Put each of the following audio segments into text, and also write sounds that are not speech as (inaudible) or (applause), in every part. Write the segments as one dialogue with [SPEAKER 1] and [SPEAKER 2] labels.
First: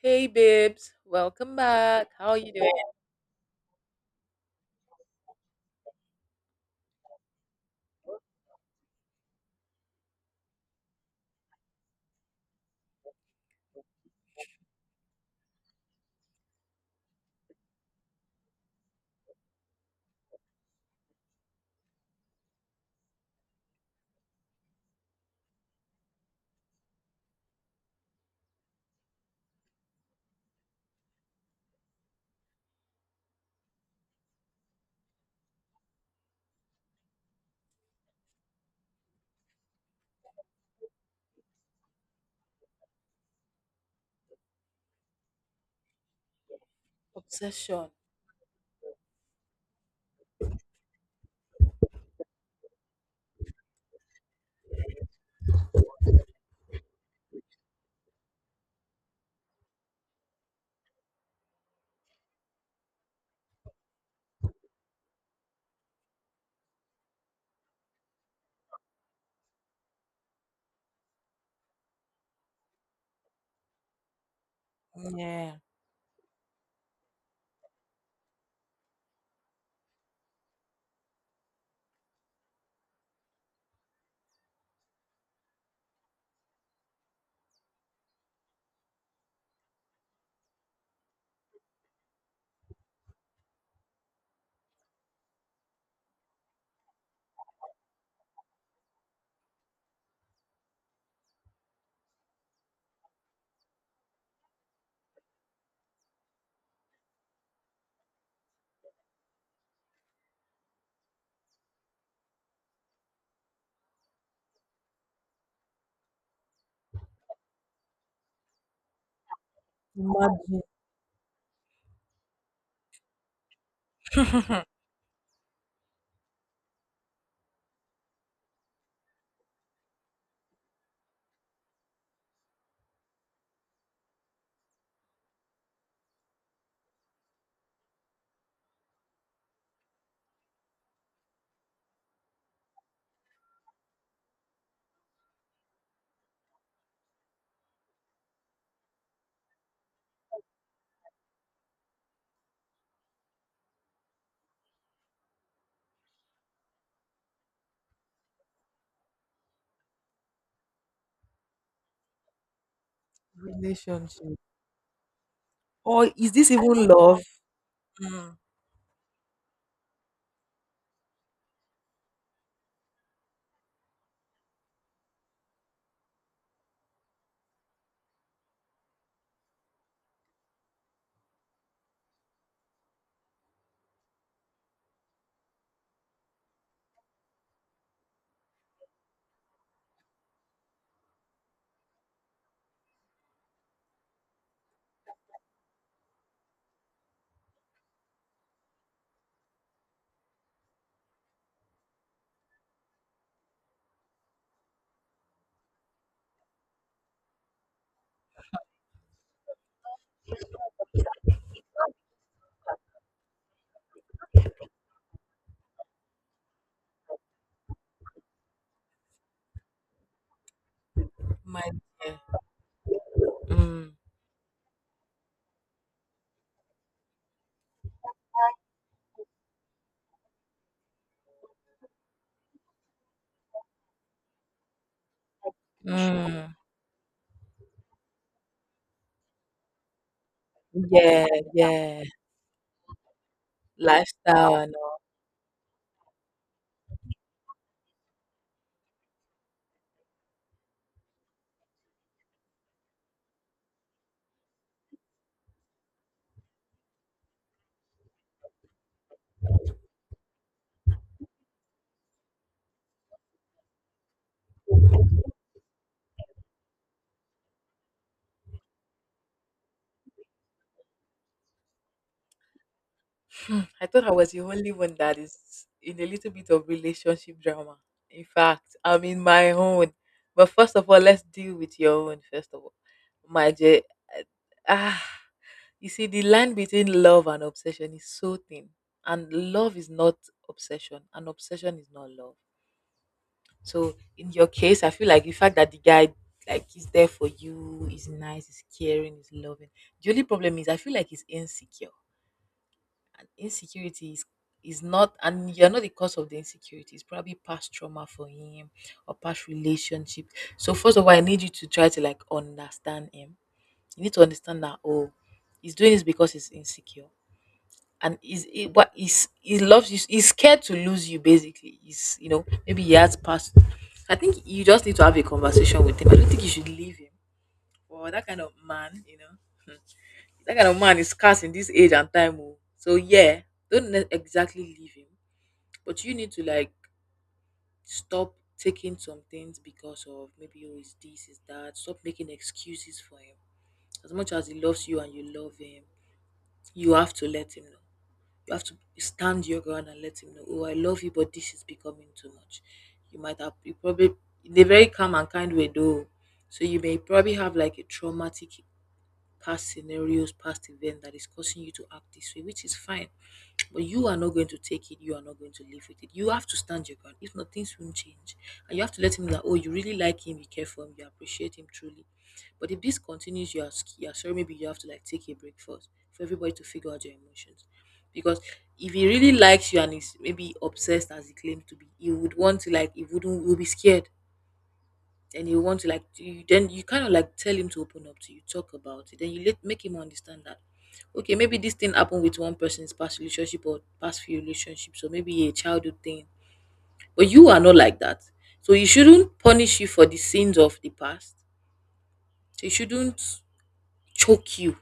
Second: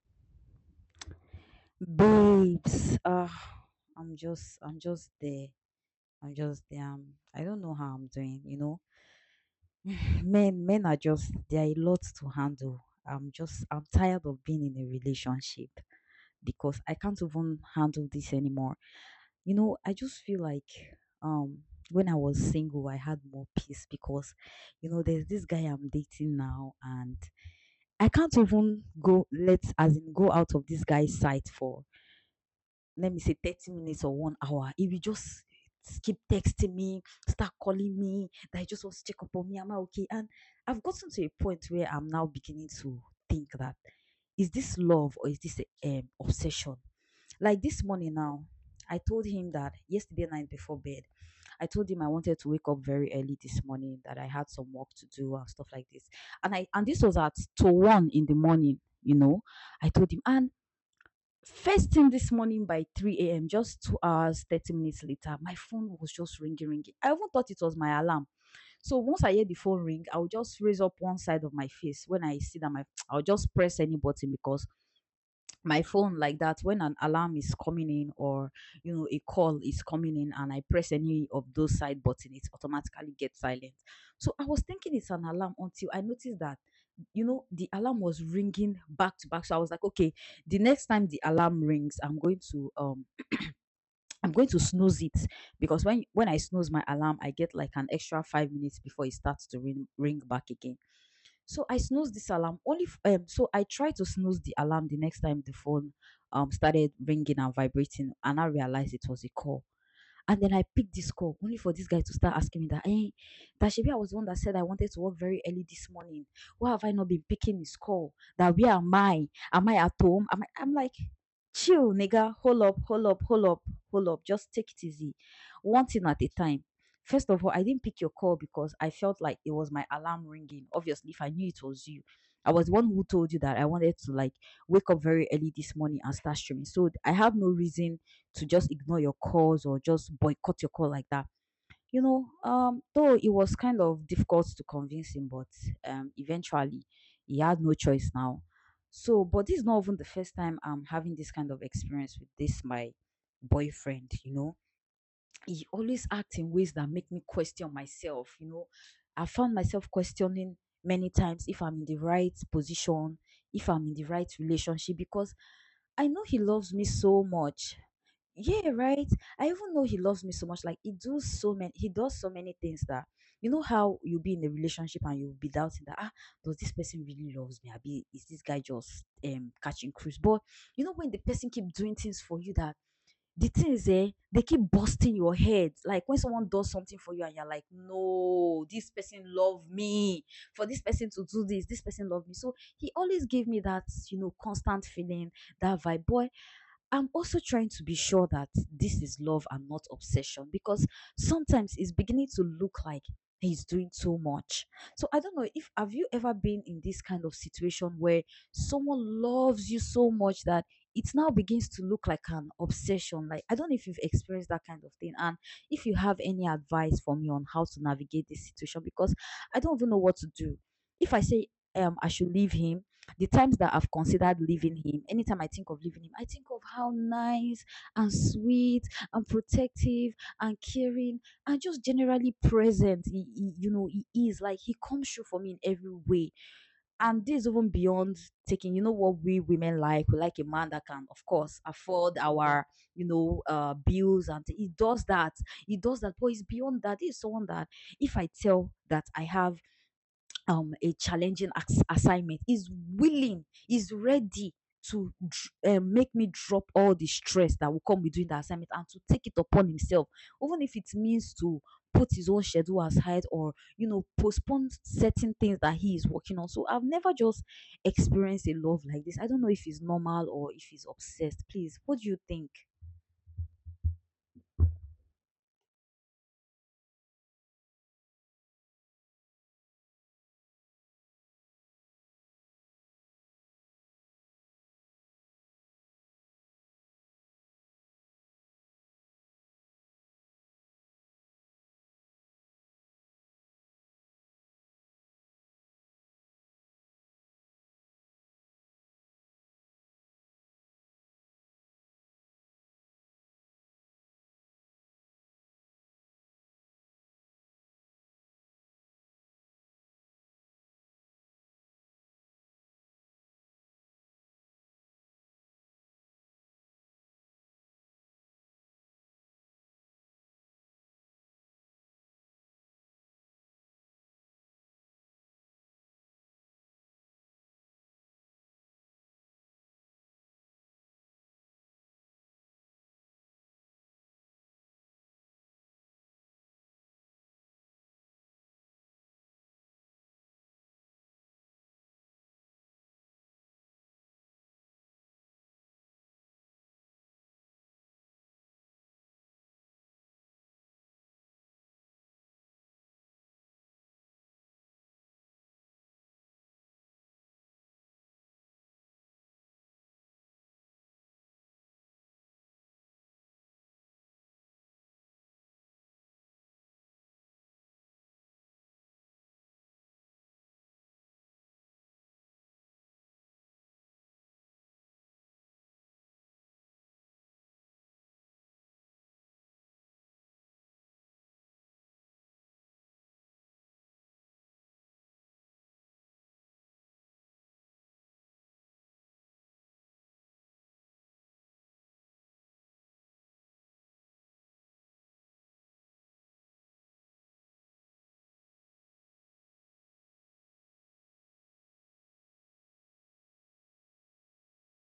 [SPEAKER 1] Hey babes, welcome back. How are you doing?
[SPEAKER 2] Babes, I'm just there. i'm just there I'm, I don't know how I'm doing. Men are just there, are a lot to handle. I'm just I'm tired of being in a relationship because I can't even handle this anymore. I just feel like, um when I was single I had more peace because, there's this guy I'm dating now, and I can't even go let as in go out of this guy's sight for, let me say, 30 minutes or 1 hour. He will just keep texting me, start calling me that he just wants to check up on me. Am I okay? And I've gotten to a point where I'm now beginning to think that, is this love or is this obsession? Like this
[SPEAKER 1] Obsession.
[SPEAKER 2] morning now, I told him that yesterday night before bed, I told him I wanted to wake up very early this morning, that I had some work to do and stuff like this. And this was at two one in the morning. I told him, and first thing this morning by 3 a.m., just 2 hours, 30 minutes later, my phone was just ringing, ringing. I even thought it was my alarm. So once I hear the phone ring, I'll just raise up one side of my face. When I see that my, (tsk) I'll just press any button because
[SPEAKER 1] Yeah.
[SPEAKER 2] my phone, like that, when an alarm is coming in or a call is coming in, and I press any of those side button it automatically gets silent. So I was thinking it's an alarm until I noticed that, the alarm was ringing back to back. So I was like, okay, the next time the alarm rings, I'm going to snooze it. Because when I snooze my alarm I get like an extra 5 minutes before it starts to ring, ring back again. So I snoozed this alarm only. So I tried to snooze the alarm the next time the phone started ringing and vibrating, and I realized it was a call. And then I picked this call only for this guy to start asking me that, hey, that should be I was the one that said I wanted to work very early this morning. Why have I not been picking his call? That where am I? Am I at home? Am I?
[SPEAKER 1] Imagine
[SPEAKER 2] I'm like, chill, nigga. Hold up, hold up, hold up, hold up. Just take it easy. One thing at a time. First of all, I didn't pick your call because I felt like it was my alarm ringing. Obviously, if I knew it was you, I was the one who told you that I wanted to like wake up very early this morning and start streaming. So I have no reason to just ignore your calls or just boycott your call like that. Though it was kind of difficult to convince him, but eventually he had no choice now. So, but this is not even the first time I'm having this kind of experience with this my boyfriend. He always acts in ways that make me question myself. I found myself questioning many times if I'm in the right position,
[SPEAKER 1] (laughs)
[SPEAKER 2] if I'm in the right
[SPEAKER 1] relationship.
[SPEAKER 2] relationship, because I
[SPEAKER 1] Or
[SPEAKER 2] know
[SPEAKER 1] is
[SPEAKER 2] he
[SPEAKER 1] this
[SPEAKER 2] loves me
[SPEAKER 1] even love?
[SPEAKER 2] so much.
[SPEAKER 1] Mm,
[SPEAKER 2] Yeah, right. I even know he loves me so much. Like, he does so many things that you know how you'll be in a relationship and you'll be doubting that, does this person really loves me? Abi, is this guy just catching cruise? But you know when the person keep doing things for you, that the things, they keep busting your head, like when someone does something for you and you're like, no, this person love me, for this person to do this, this person love me. So he always gave me that, constant feeling, that vibe, boy. I'm also trying to be sure that this is love and not obsession, because sometimes it's beginning to look like he's doing too much. So I don't know if, have you ever been in this kind of situation where someone loves you so much that it now begins to look like an obsession? Like, I don't know if you've experienced that kind of thing. And if you have any advice for me on how to navigate this situation, because I don't even know what to do. If I say,
[SPEAKER 1] my
[SPEAKER 2] I
[SPEAKER 1] dear.
[SPEAKER 2] should leave him, the times that
[SPEAKER 1] Mm.
[SPEAKER 2] I've considered leaving him, anytime I think of leaving him, I think of how nice and sweet and protective and caring and just generally present, he is. Like, he comes through for me in every
[SPEAKER 1] Sure.
[SPEAKER 2] way,
[SPEAKER 1] Mm.
[SPEAKER 2] and this is even beyond taking, what we women like. We like a man that can, of
[SPEAKER 1] Yeah,
[SPEAKER 2] course,
[SPEAKER 1] yeah.
[SPEAKER 2] afford our, bills. And
[SPEAKER 1] Lifestyle.
[SPEAKER 2] he
[SPEAKER 1] And
[SPEAKER 2] does that. He does that. But it's beyond that. He's someone that if I tell that I have, a challenging assignment, is ready to make me drop all the stress that will come with doing the assignment and to take it upon himself, even if it means to put his own schedule aside or postpone certain things that he is working on. So I've never just experienced a love like this. I don't know if it's normal or if he's obsessed. Please, what do you think?
[SPEAKER 1] hmm, I thought I was the only one that is in a little bit of relationship drama. In fact, I'm in my own. But first of all, let's deal with your own first of all. My J, ah, you see, the line between love and obsession is so thin, and love is not obsession, and obsession is not love. So in your case, I feel like the fact that the guy like is there for you, is nice, is caring, is loving. The only problem is I feel like he's insecure. Insecurity is not, and you're not the cause of the insecurity. It's probably past trauma for him or past relationship. So first of all, I need you to try to like understand him. You need to understand that, oh, he's doing this because he's insecure. And is it what is he, loves you, he's scared to lose you, basically. He's, maybe he has past. I think you just need to have a conversation with him. I don't think you should leave him, or that kind of man, you know. Hmm. That kind of man is scarce in this age and time. Oh. So yeah, don't exactly leave him, but you need to like stop taking some things because of maybe, oh, is this, is that. Stop making excuses for him. As much as he loves you and you love him, you have to let him know. You have to stand your ground and let him know. Oh, I love you, but this is becoming too much. You might have, you probably, in a very calm and kind way though. So you may probably have like a traumatic past scenarios, past events that is causing you to act this way, which is fine. But you are not going to take it. You are not going to live with it. You have to stand your ground. If not, things won't change. And you have to let him know that, oh, you really like him, you care for him, you appreciate him truly. But if this continues, you are sorry, maybe you have to like take a break first for everybody to figure out your emotions. Because if he really likes you and is maybe obsessed as he claims to be, he would want to like, he wouldn't, will be scared, and you want to like you, then you kind of like tell him to open up to you, talk about it, then you let make him understand that, okay, maybe this thing happened with one person's past relationship or past few relationships or maybe a childhood thing, but you are not like that. So you shouldn't punish you for the sins of the past. So you shouldn't choke you.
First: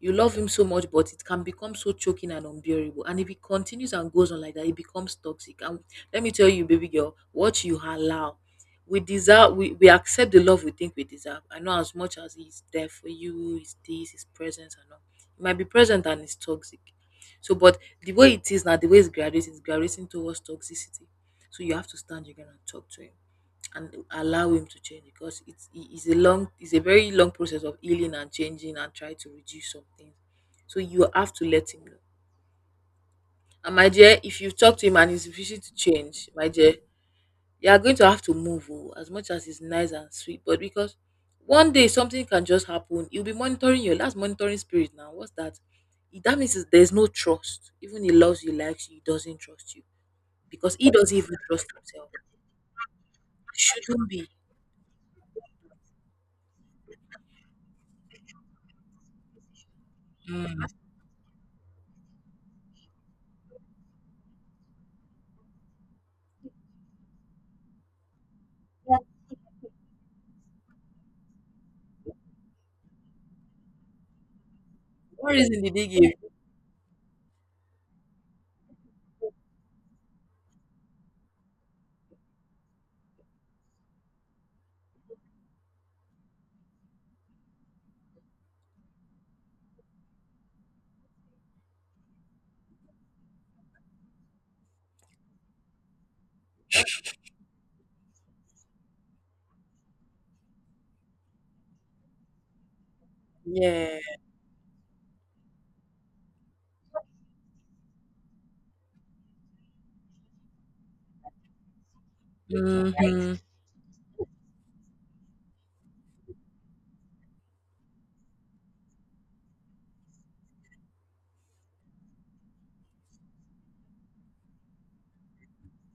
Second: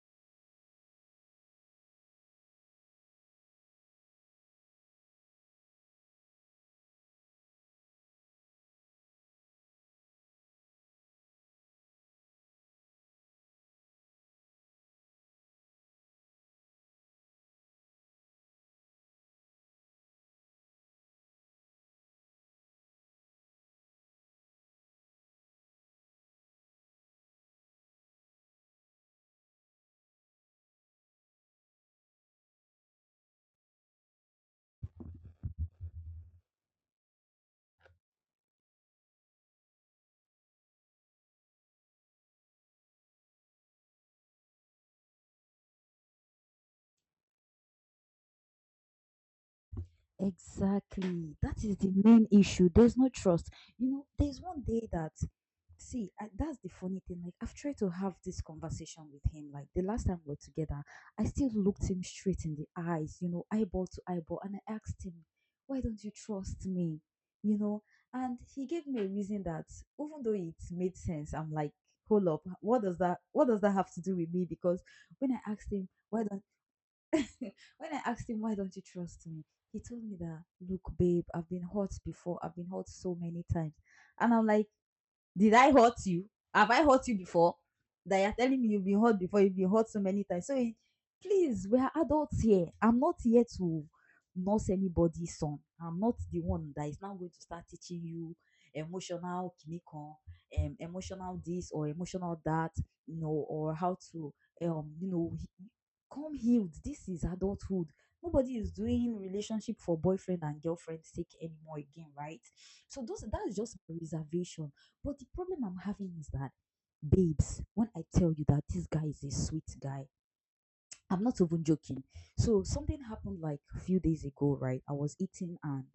[SPEAKER 1] You love him so much, but it can become so choking and unbearable. And if it continues and goes on like that, it becomes toxic. And let me tell you, baby girl, what you allow. We accept the love we think we deserve. I know as much as he's there for you, his presence and all. It might be present and it's toxic. So but the way it is now, the way it's graduating towards toxicity. So you have to stand your ground and talk to him and allow him to change, because it is a long it's a very long process of healing and changing, and try to reduce some things. So you have to let him know. And my dear, if you talk to him and he's refusing to change, my dear, you are going to have to move. Oh, as much as it's nice and sweet, but because one day something can just happen, you'll be monitoring your last, monitoring spirit. Now what's that? That means is there's no trust. Even he loves you, likes you, he doesn't trust you, because he doesn't
[SPEAKER 2] Exactly.
[SPEAKER 1] even
[SPEAKER 2] That
[SPEAKER 1] trust
[SPEAKER 2] is the
[SPEAKER 1] himself.
[SPEAKER 2] main issue. There's no trust.
[SPEAKER 1] Shouldn't be.
[SPEAKER 2] There's one day that, see, I, that's the funny thing. Like, I've tried to have this conversation with him. Like, the last time we were
[SPEAKER 1] Mm.
[SPEAKER 2] together, I still looked him straight in the eyes, eyeball to eyeball, and I asked him, why don't you trust me? You know, and he gave me a reason that, even though it made sense, I'm like, hold up, what does that have to do with me? Because when
[SPEAKER 1] What
[SPEAKER 2] I
[SPEAKER 1] reason
[SPEAKER 2] asked
[SPEAKER 1] did he
[SPEAKER 2] him
[SPEAKER 1] give?
[SPEAKER 2] why don't (laughs) When I asked him, why don't you trust me, he told me that, look, babe, I've been hurt before, I've been hurt so many times. And I'm like, did I hurt you? Have I hurt you before? That you're telling me you've been hurt before, you've been hurt so many times. So, please, we are adults here. I'm not here to nurse anybody's son. I'm not the one that is now going to start teaching you emotional kinikon, emotional this or emotional that, or how
[SPEAKER 1] Yeah.
[SPEAKER 2] to, um, you know, come healed. This is adulthood. Nobody is doing relationship for boyfriend and girlfriend sake anymore again, right?
[SPEAKER 1] Right?
[SPEAKER 2] So those,
[SPEAKER 1] Mm-hmm.
[SPEAKER 2] that's just reservation, but the problem I'm having is that, babes, when I tell you that this guy is a sweet guy, I'm not even joking. So something happened like a few days ago, right? I was eating and,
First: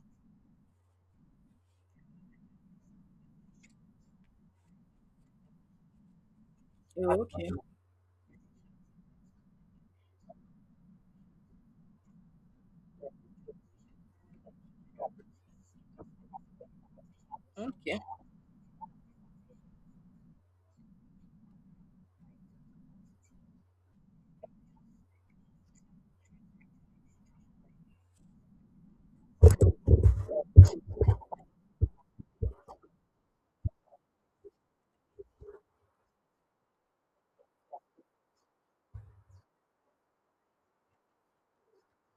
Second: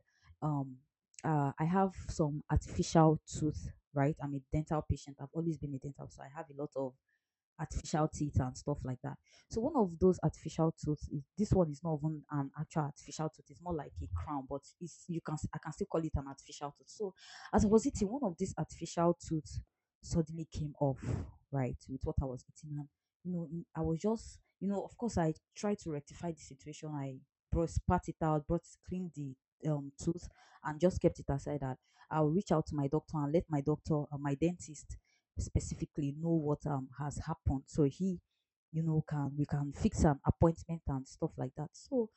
[SPEAKER 2] um I have some artificial tooth, right? I'm a dental patient. I've always been a dental, so I have a lot of
[SPEAKER 1] Oh, okay.
[SPEAKER 2] artificial teeth and stuff like that. So, one of those artificial teeth is, this one is not even an actual artificial tooth. It's more like a crown, but it's you can I can still call it an artificial tooth. So as I was
[SPEAKER 1] Okay.
[SPEAKER 2] eating, one of these artificial teeth suddenly came off, right, with what I was eating. And, you know, I was just, of course, I tried to rectify the situation. I brought spat it out, brought cleaned the tooth, and just kept it aside. That I'll reach out to my doctor and let my doctor, my dentist, specifically know what has happened, so he you know can we can fix an appointment and stuff like that. So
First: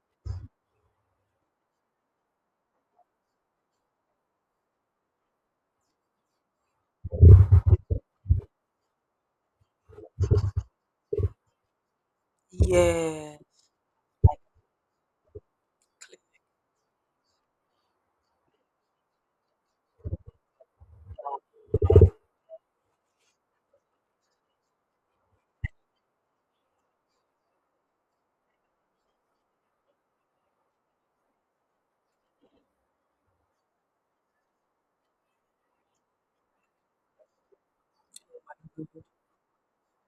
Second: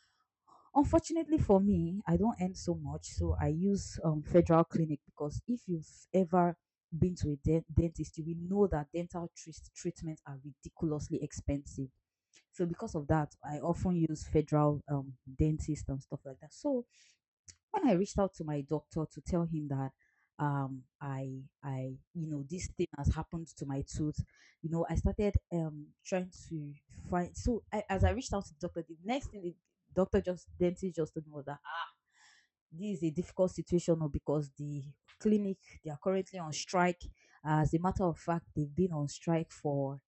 [SPEAKER 2] unfortunately for me, I don't earn so much, so I use federal clinic, because if you've ever been to a dentist you will know that dental treatments are ridiculously expensive. So because of that
[SPEAKER 1] Yeah.
[SPEAKER 2] I often use federal dentist and stuff like that. So when I reached out to my doctor to tell him that, I you know this thing has happened to my tooth, I started trying to find, so I, as I reached out to the doctor, the next thing the doctor just dentist just told me was that this is a difficult situation, oh, because the clinic, they are currently on strike. As a matter of fact, they've been on strike for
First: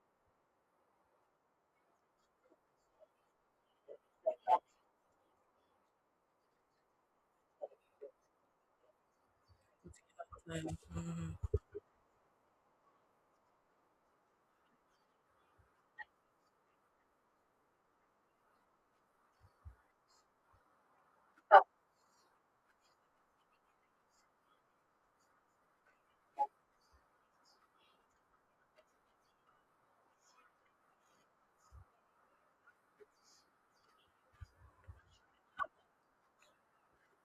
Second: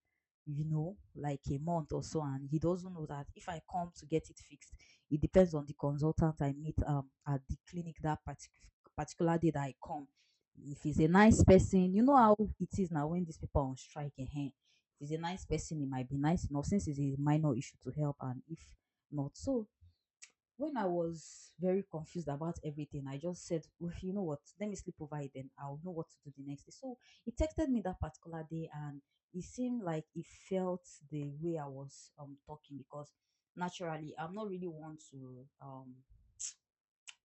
[SPEAKER 2] like a month or so, and he doesn't know that if I come to get it fixed, it depends on the consultant I meet at the clinic that particular day that I come. If he's a
[SPEAKER 1] Mm-hmm.
[SPEAKER 2] nice person, you know how it is now when these people are on strike. Ehen. If he's a nice person, he might be nice enough since it's a minor issue to help, and if not so when I was very confused about everything, I just said, well, you know what, let me sleep over it then. I'll know what to do the next day. So he texted me that particular day and it seemed like he felt the way I was talking because naturally I'm not really one to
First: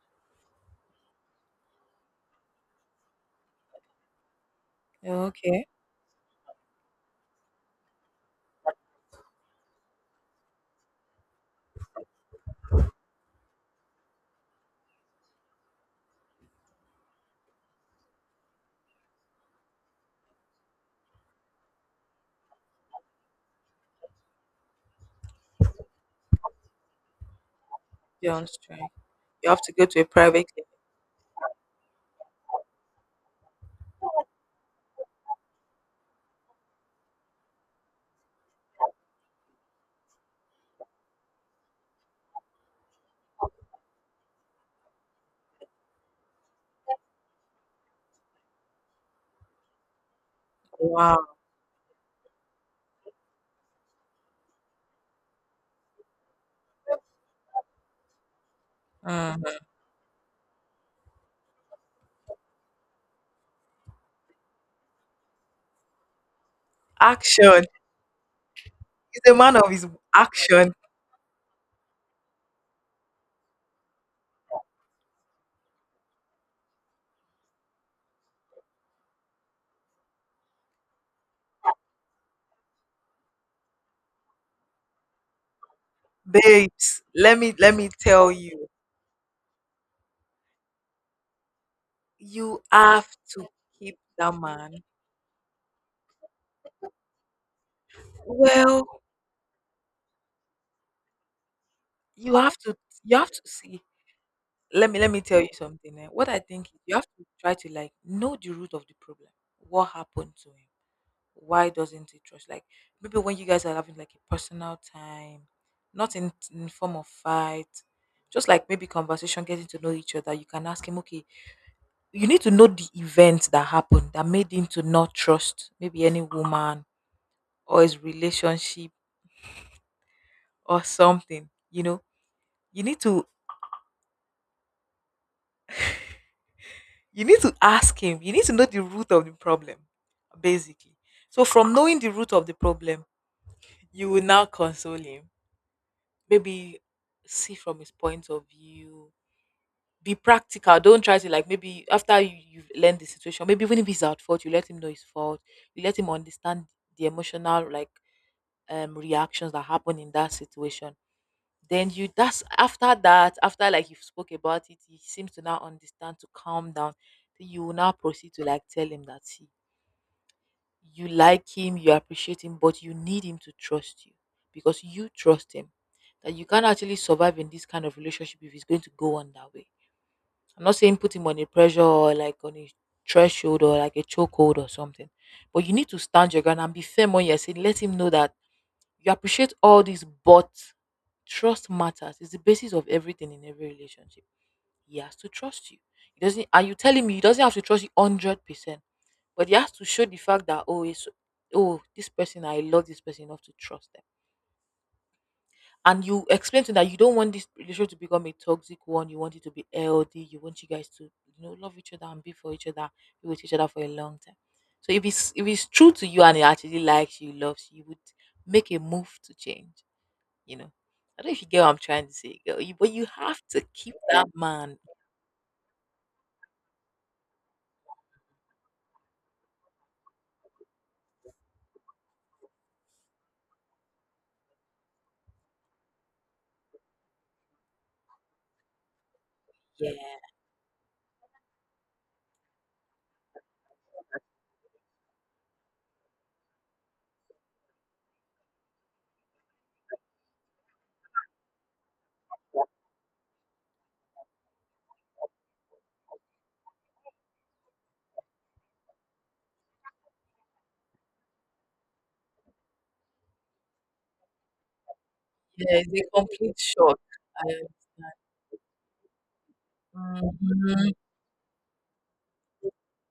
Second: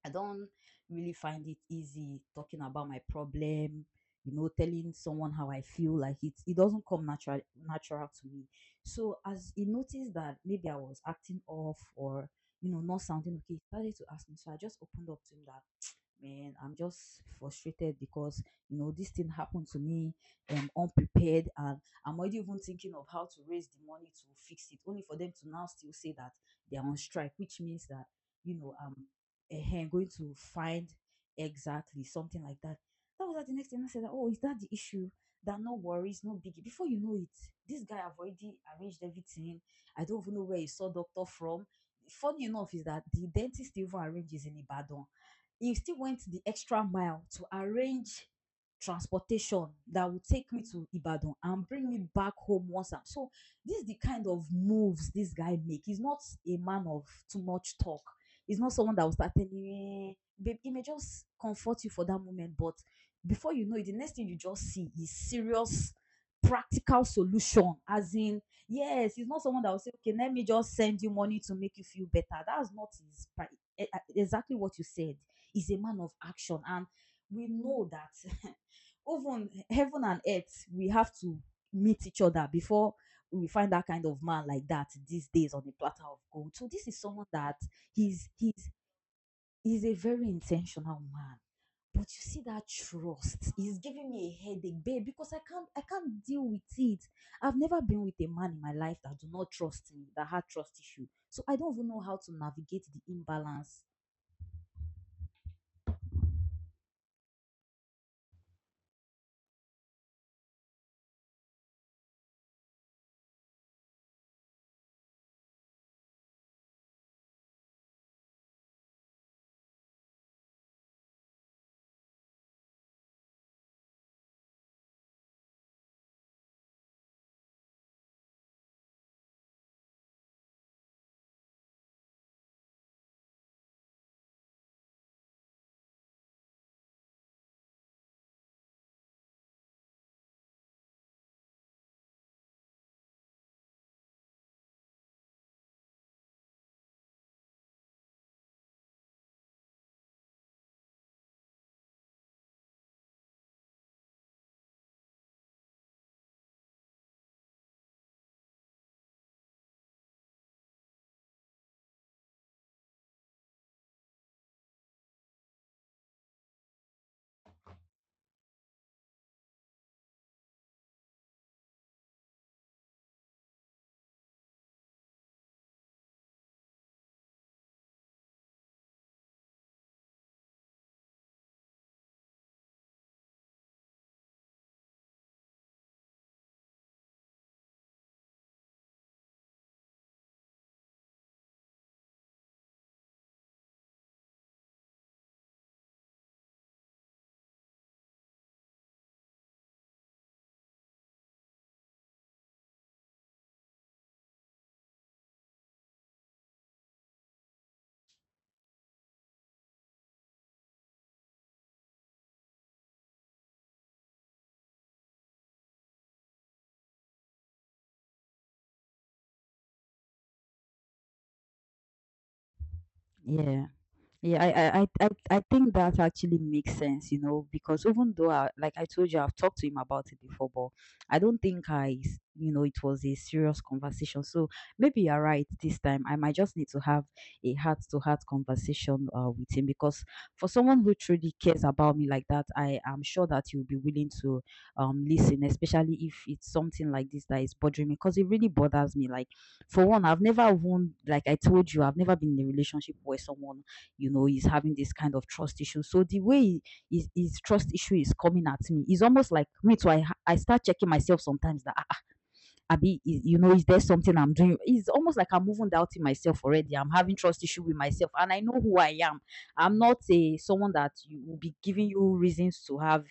[SPEAKER 2] I don't really find it easy talking about my problem, you know, telling someone how I
[SPEAKER 1] Okay.
[SPEAKER 2] feel. Like it doesn't come natural to me. So as he noticed that maybe I was acting off or you know not sounding okay, he started to ask me. So I just opened up to him that man, I'm just frustrated because you know this thing happened to me unprepared and I'm already even thinking of how to raise the money to fix it, only for them to now still say that they're on strike, which means that
[SPEAKER 1] You're on
[SPEAKER 2] you know
[SPEAKER 1] strike.
[SPEAKER 2] I'm
[SPEAKER 1] You have to go to a
[SPEAKER 2] going to
[SPEAKER 1] private clinic.
[SPEAKER 2] find exactly something like that. That was at the next thing I said, that, oh, is that the issue? That no worries, no biggie. Before you know it, this guy have already arranged everything. I don't even know where he saw doctor from. Funny enough is that the dentist he even arranges in Ibadan, he still went the extra mile to arrange transportation that would take me to
[SPEAKER 1] Wow.
[SPEAKER 2] Ibadan and bring me back home once. I'm so this is the kind of moves this guy make. He's not a man of too much talk. He's not someone that will start telling
[SPEAKER 1] Mm-hmm.
[SPEAKER 2] you, eh, babe, he may just comfort you for that moment, but before you know it, the next thing you just see is serious practical
[SPEAKER 1] Action.
[SPEAKER 2] solution as in yes, he's
[SPEAKER 1] He's a
[SPEAKER 2] not
[SPEAKER 1] man
[SPEAKER 2] someone
[SPEAKER 1] of
[SPEAKER 2] that will
[SPEAKER 1] his
[SPEAKER 2] say okay let me
[SPEAKER 1] action.
[SPEAKER 2] just send you money to make you feel better. That's not his exactly what you said. Is a man of action, and we know that (laughs) even heaven and earth we have to meet each other before we find that kind of man like that these days on the platter of gold. So this is
[SPEAKER 1] Babes,
[SPEAKER 2] someone
[SPEAKER 1] let me
[SPEAKER 2] that
[SPEAKER 1] let me
[SPEAKER 2] he's
[SPEAKER 1] tell you.
[SPEAKER 2] he's he's a very intentional man, but you see
[SPEAKER 1] You
[SPEAKER 2] that
[SPEAKER 1] have
[SPEAKER 2] trust
[SPEAKER 1] to
[SPEAKER 2] is
[SPEAKER 1] keep
[SPEAKER 2] giving me
[SPEAKER 1] that
[SPEAKER 2] a
[SPEAKER 1] man.
[SPEAKER 2] headache, babe, because I can't deal with it. I've never been with a man in my
[SPEAKER 1] Well,
[SPEAKER 2] life that do not trust me, that had trust issue, so I don't even know how to
[SPEAKER 1] you have to
[SPEAKER 2] navigate the
[SPEAKER 1] you have to
[SPEAKER 2] imbalance.
[SPEAKER 1] see. Let me tell you something. Eh. What I think is you have to try to like know the root of the problem. What happened to him? Why doesn't it trust? Like maybe when you guys are having like a personal time, not in form of fight, just like maybe conversation, getting to know each other. You can ask him, okay, you need to know the event that happened that made him to not trust maybe any woman or his relationship or something. You know, you need to you need to ask him. You need to know the root of the problem, basically. So from knowing the root of the problem, you will now console him. Maybe see from his point of view, be practical. Don't try to like maybe after you've learned the situation, maybe when if he's at fault, you let him know his fault. You let him understand the emotional like reactions that happen in that situation. Then you, that's after that, after like you've spoke about it, he seems to now understand to calm down. Then you will now proceed to like tell him that you like him, you appreciate him, but you need him to trust you because you trust him. That you can actually survive in this kind of relationship if he's going to go on that way. I'm not saying put him on a pressure or like on a threshold or like a chokehold or something. But you need to stand your ground and be firm on your saying. Let him know that you appreciate all this, but trust matters. It's the basis of everything in every relationship. He has to trust you. He doesn't Are you telling me he doesn't have to trust you 100%. But he has to show the fact that, oh oh, this person, I love this person enough to trust them. And you explain to them that you don't want this relationship to become a toxic one. You want it to be healthy. You want you guys to love each other and be for each other, be with each other for a long time. So if it's true to you and he actually likes you, loves you, you would make a move to change. You know, I don't know if you get what I'm trying to say, girl. But you have to
[SPEAKER 2] Yeah.
[SPEAKER 1] keep that
[SPEAKER 2] Yeah, I,
[SPEAKER 1] man.
[SPEAKER 2] I, I, I think that actually makes sense, you know, because even though, I, like I told you, I've talked to him about it before, but I don't think you know, it was a serious conversation. So maybe you're right this time. I might just need to have a heart-to-heart conversation with him
[SPEAKER 1] Yeah,
[SPEAKER 2] because for someone who truly cares about me like that, I am sure that he'll be willing to listen, especially if it's something like this that is bothering me, because it really bothers me. Like for one, I've never won, like I told you, I've never been in a relationship where someone you know, he's having this kind of trust issue. So the way his trust issue is coming at me, it's almost like me too. I start checking myself sometimes that, ah, you know, is there something I'm doing? It's almost like I'm even
[SPEAKER 1] yeah,
[SPEAKER 2] doubting
[SPEAKER 1] it's a
[SPEAKER 2] myself
[SPEAKER 1] complete
[SPEAKER 2] already. I'm
[SPEAKER 1] shock.
[SPEAKER 2] having trust
[SPEAKER 1] I
[SPEAKER 2] issue with myself, and I know who I am. I'm not a
[SPEAKER 1] understand.
[SPEAKER 2] someone that
[SPEAKER 1] Mhm.
[SPEAKER 2] you will be giving you reasons to have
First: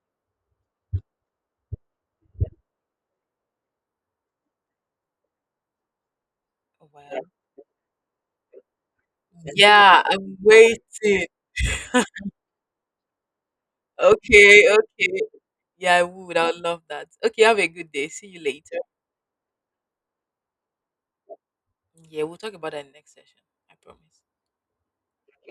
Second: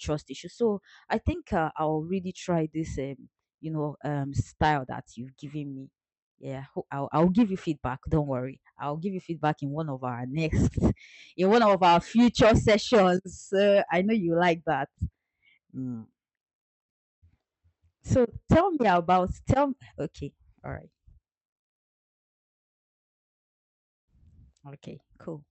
[SPEAKER 2] trust issues. So I think I'll really try this, you know, style that you've given me. I'll,
[SPEAKER 1] Wow.
[SPEAKER 2] I'll give you feedback. Don't worry, I'll give you feedback in one of
[SPEAKER 1] Yeah,
[SPEAKER 2] our
[SPEAKER 1] I'm
[SPEAKER 2] next,
[SPEAKER 1] waiting.
[SPEAKER 2] (laughs) in one of our future sessions. I know you like
[SPEAKER 1] Okay,
[SPEAKER 2] that.
[SPEAKER 1] okay. Yeah, I
[SPEAKER 2] Mm.
[SPEAKER 1] would. I would love that. Okay, have a good day.
[SPEAKER 2] So
[SPEAKER 1] See you
[SPEAKER 2] tell
[SPEAKER 1] later.
[SPEAKER 2] me about tell. Okay, all right.
[SPEAKER 1] Yeah, we'll talk about that in the next session. I promise.
[SPEAKER 2] Okay, cool.